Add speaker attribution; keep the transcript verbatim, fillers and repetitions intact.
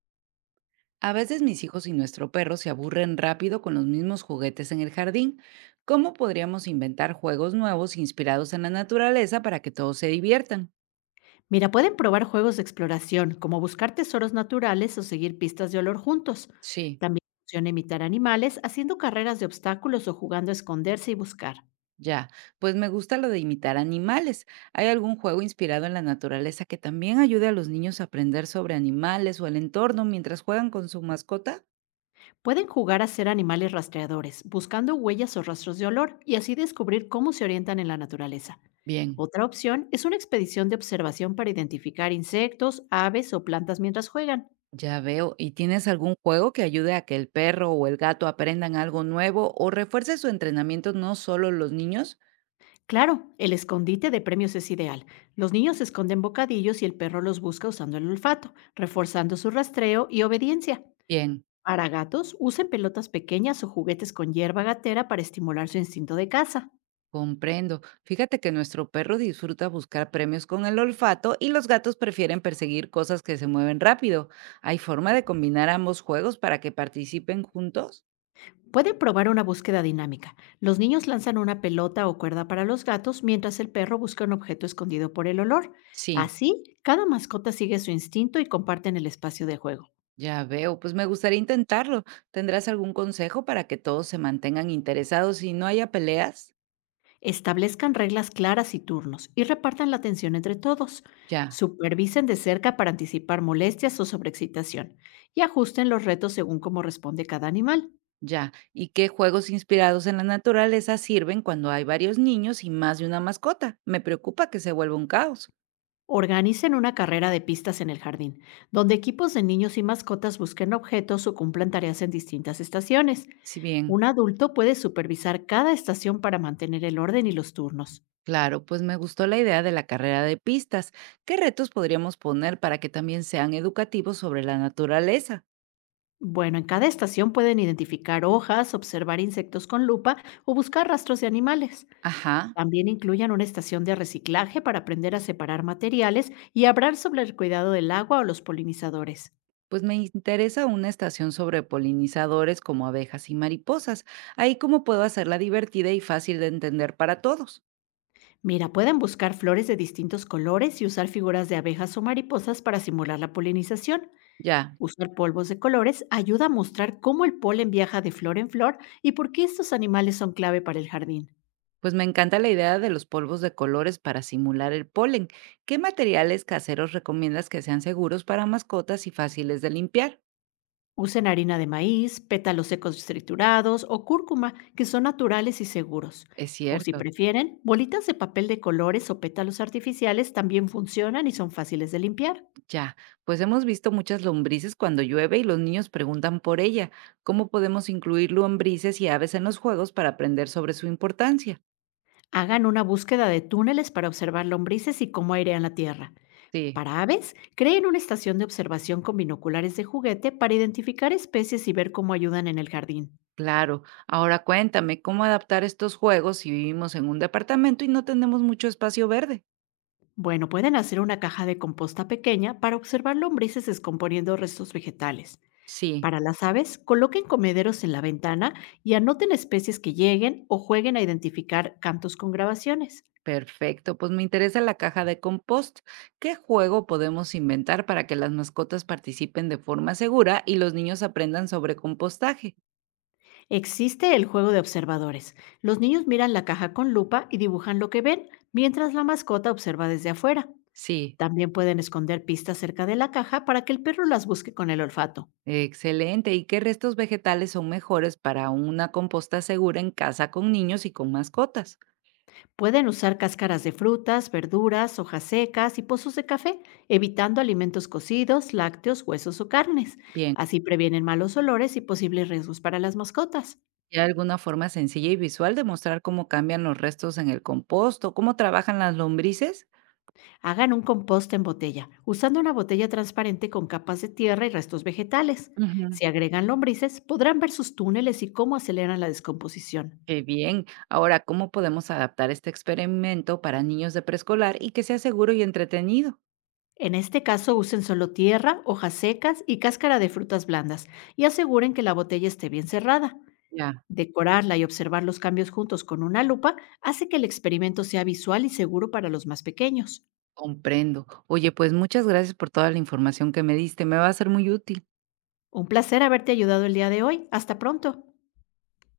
Speaker 1: A veces mis hijos y nuestro perro se aburren rápido con los mismos juguetes en el jardín. ¿Cómo podríamos inventar juegos nuevos inspirados en la naturaleza para que todos se diviertan?
Speaker 2: Mira, pueden probar juegos de exploración, como buscar tesoros naturales o seguir pistas de olor juntos.
Speaker 1: Sí.
Speaker 2: También funciona imitar animales, haciendo carreras de obstáculos o jugando a esconderse y buscar.
Speaker 1: Ya, pues me gusta lo de imitar animales. ¿Hay algún juego inspirado en la naturaleza que también ayude a los niños a aprender sobre animales o el entorno mientras juegan con su mascota?
Speaker 2: Pueden jugar a ser animales rastreadores, buscando huellas o rastros de olor y así descubrir cómo se orientan en la naturaleza.
Speaker 1: Bien,
Speaker 2: Otra opción es una expedición de observación para identificar insectos, aves o plantas mientras juegan.
Speaker 1: ya veo. ¿Y tienes algún juego que ayude a que el perro o el gato aprendan algo nuevo o refuerce su entrenamiento, no solo los niños?
Speaker 2: Claro, el escondite de premios es ideal. Los niños se esconden bocadillos y el perro los busca usando el olfato, reforzando su rastreo y obediencia.
Speaker 1: Bien.
Speaker 2: Para gatos, usen pelotas pequeñas o juguetes con hierba gatera para estimular su instinto de caza.
Speaker 1: Comprendo. Fíjate que nuestro perro disfruta buscar premios con el olfato y los gatos prefieren perseguir cosas que se mueven rápido. ¿Hay forma de combinar ambos juegos para que participen juntos?
Speaker 2: Pueden probar una búsqueda dinámica. Los niños lanzan una pelota o cuerda para los gatos mientras el perro busca un objeto escondido por el olor.
Speaker 1: Sí,
Speaker 2: Así, cada mascota sigue su instinto y comparten el espacio de juego.
Speaker 1: ya veo. Pues me gustaría intentarlo. ¿Tendrás algún consejo para que todos se mantengan interesados y no haya peleas?
Speaker 2: Establezcan reglas claras y turnos y repartan la atención entre todos.
Speaker 1: Ya,
Speaker 2: Supervisen de cerca para anticipar molestias o sobreexcitación y ajusten los retos según cómo responde cada animal.
Speaker 1: ya. ¿Y qué juegos inspirados en la naturaleza sirven cuando hay varios niños y más de una mascota? Me preocupa que se vuelva un caos.
Speaker 2: Organicen una carrera de pistas en el jardín, donde equipos de niños y mascotas busquen objetos o cumplan tareas en distintas estaciones.
Speaker 1: Si bien.
Speaker 2: Un adulto puede supervisar cada estación para mantener el orden y los turnos.
Speaker 1: Claro, pues me gustó la idea de la carrera de pistas. ¿Qué retos podríamos poner para que también sean educativos sobre la naturaleza?
Speaker 2: Bueno, en cada estación pueden identificar hojas, observar insectos con lupa o buscar rastros de animales.
Speaker 1: Ajá,
Speaker 2: También incluyan una estación de reciclaje para aprender a separar materiales y hablar sobre el cuidado del agua o los polinizadores.
Speaker 1: pues me interesa una estación sobre polinizadores como abejas y mariposas. Ahí cómo puedo hacerla divertida y fácil de entender para todos.
Speaker 2: Mira, pueden buscar flores de distintos colores y usar figuras de abejas o mariposas para simular la polinización.
Speaker 1: Ya,
Speaker 2: Usar polvos de colores ayuda a mostrar cómo el polen viaja de flor en flor y por qué estos animales son clave para el jardín.
Speaker 1: pues me encanta la idea de los polvos de colores para simular el polen. ¿Qué materiales caseros recomiendas que sean seguros para mascotas y fáciles de limpiar?
Speaker 2: Usen harina de maíz, pétalos secos triturados o cúrcuma, que son naturales y seguros.
Speaker 1: Es
Speaker 2: O si
Speaker 1: cierto.
Speaker 2: prefieren, bolitas de papel de colores o pétalos artificiales también funcionan y son fáciles de limpiar.
Speaker 1: Ya, pues hemos visto muchas lombrices cuando llueve y los niños preguntan por ella. ¿Cómo podemos incluir lombrices y aves en los juegos para aprender sobre su importancia?
Speaker 2: Hagan una búsqueda de túneles para observar lombrices y cómo airean la tierra.
Speaker 1: Sí,
Speaker 2: Para aves, creen una estación de observación con binoculares de juguete para identificar especies y ver cómo ayudan en el jardín.
Speaker 1: claro. Ahora cuéntame, ¿cómo adaptar estos juegos si vivimos en un departamento y no tenemos mucho espacio verde?
Speaker 2: Bueno, pueden hacer una caja de composta pequeña para observar lombrices descomponiendo restos vegetales.
Speaker 1: Sí,
Speaker 2: Para las aves, coloquen comederos en la ventana y anoten especies que lleguen o jueguen a identificar cantos con grabaciones.
Speaker 1: perfecto. Pues me interesa la caja de compost. ¿Qué juego podemos inventar para que las mascotas participen de forma segura y los niños aprendan sobre compostaje?
Speaker 2: Existe el juego de observadores. Los niños miran la caja con lupa y dibujan lo que ven, mientras la mascota observa desde afuera.
Speaker 1: Sí.
Speaker 2: También pueden esconder pistas cerca de la caja para que el perro las busque con el olfato.
Speaker 1: Excelente. ¿Y qué restos vegetales son mejores para una composta segura en casa con niños y con mascotas?
Speaker 2: Pueden usar cáscaras de frutas, verduras, hojas secas y pozos de café, evitando alimentos cocidos, lácteos, huesos o carnes.
Speaker 1: Bien,
Speaker 2: Así previenen malos olores y posibles riesgos para las mascotas.
Speaker 1: ¿hay alguna forma sencilla y visual de mostrar cómo cambian los restos en el composto, cómo trabajan las lombrices?
Speaker 2: Hagan un compost en botella, usando una botella transparente con capas de tierra y restos vegetales.
Speaker 1: Ujú.
Speaker 2: Si agregan lombrices, podrán ver sus túneles y cómo aceleran la descomposición.
Speaker 1: Qué bien. Ahora, ¿cómo podemos adaptar este experimento para niños de preescolar y que sea seguro y entretenido?
Speaker 2: En este caso, usen solo tierra, hojas secas y cáscara de frutas blandas y aseguren que la botella esté bien cerrada.
Speaker 1: Ya,
Speaker 2: Decorarla y observar los cambios juntos con una lupa hace que el experimento sea visual y seguro para los más pequeños.
Speaker 1: comprendo. Oye, pues muchas gracias por toda la información que me diste. Me va a ser muy útil.
Speaker 2: Un placer haberte ayudado el día de hoy. Hasta pronto.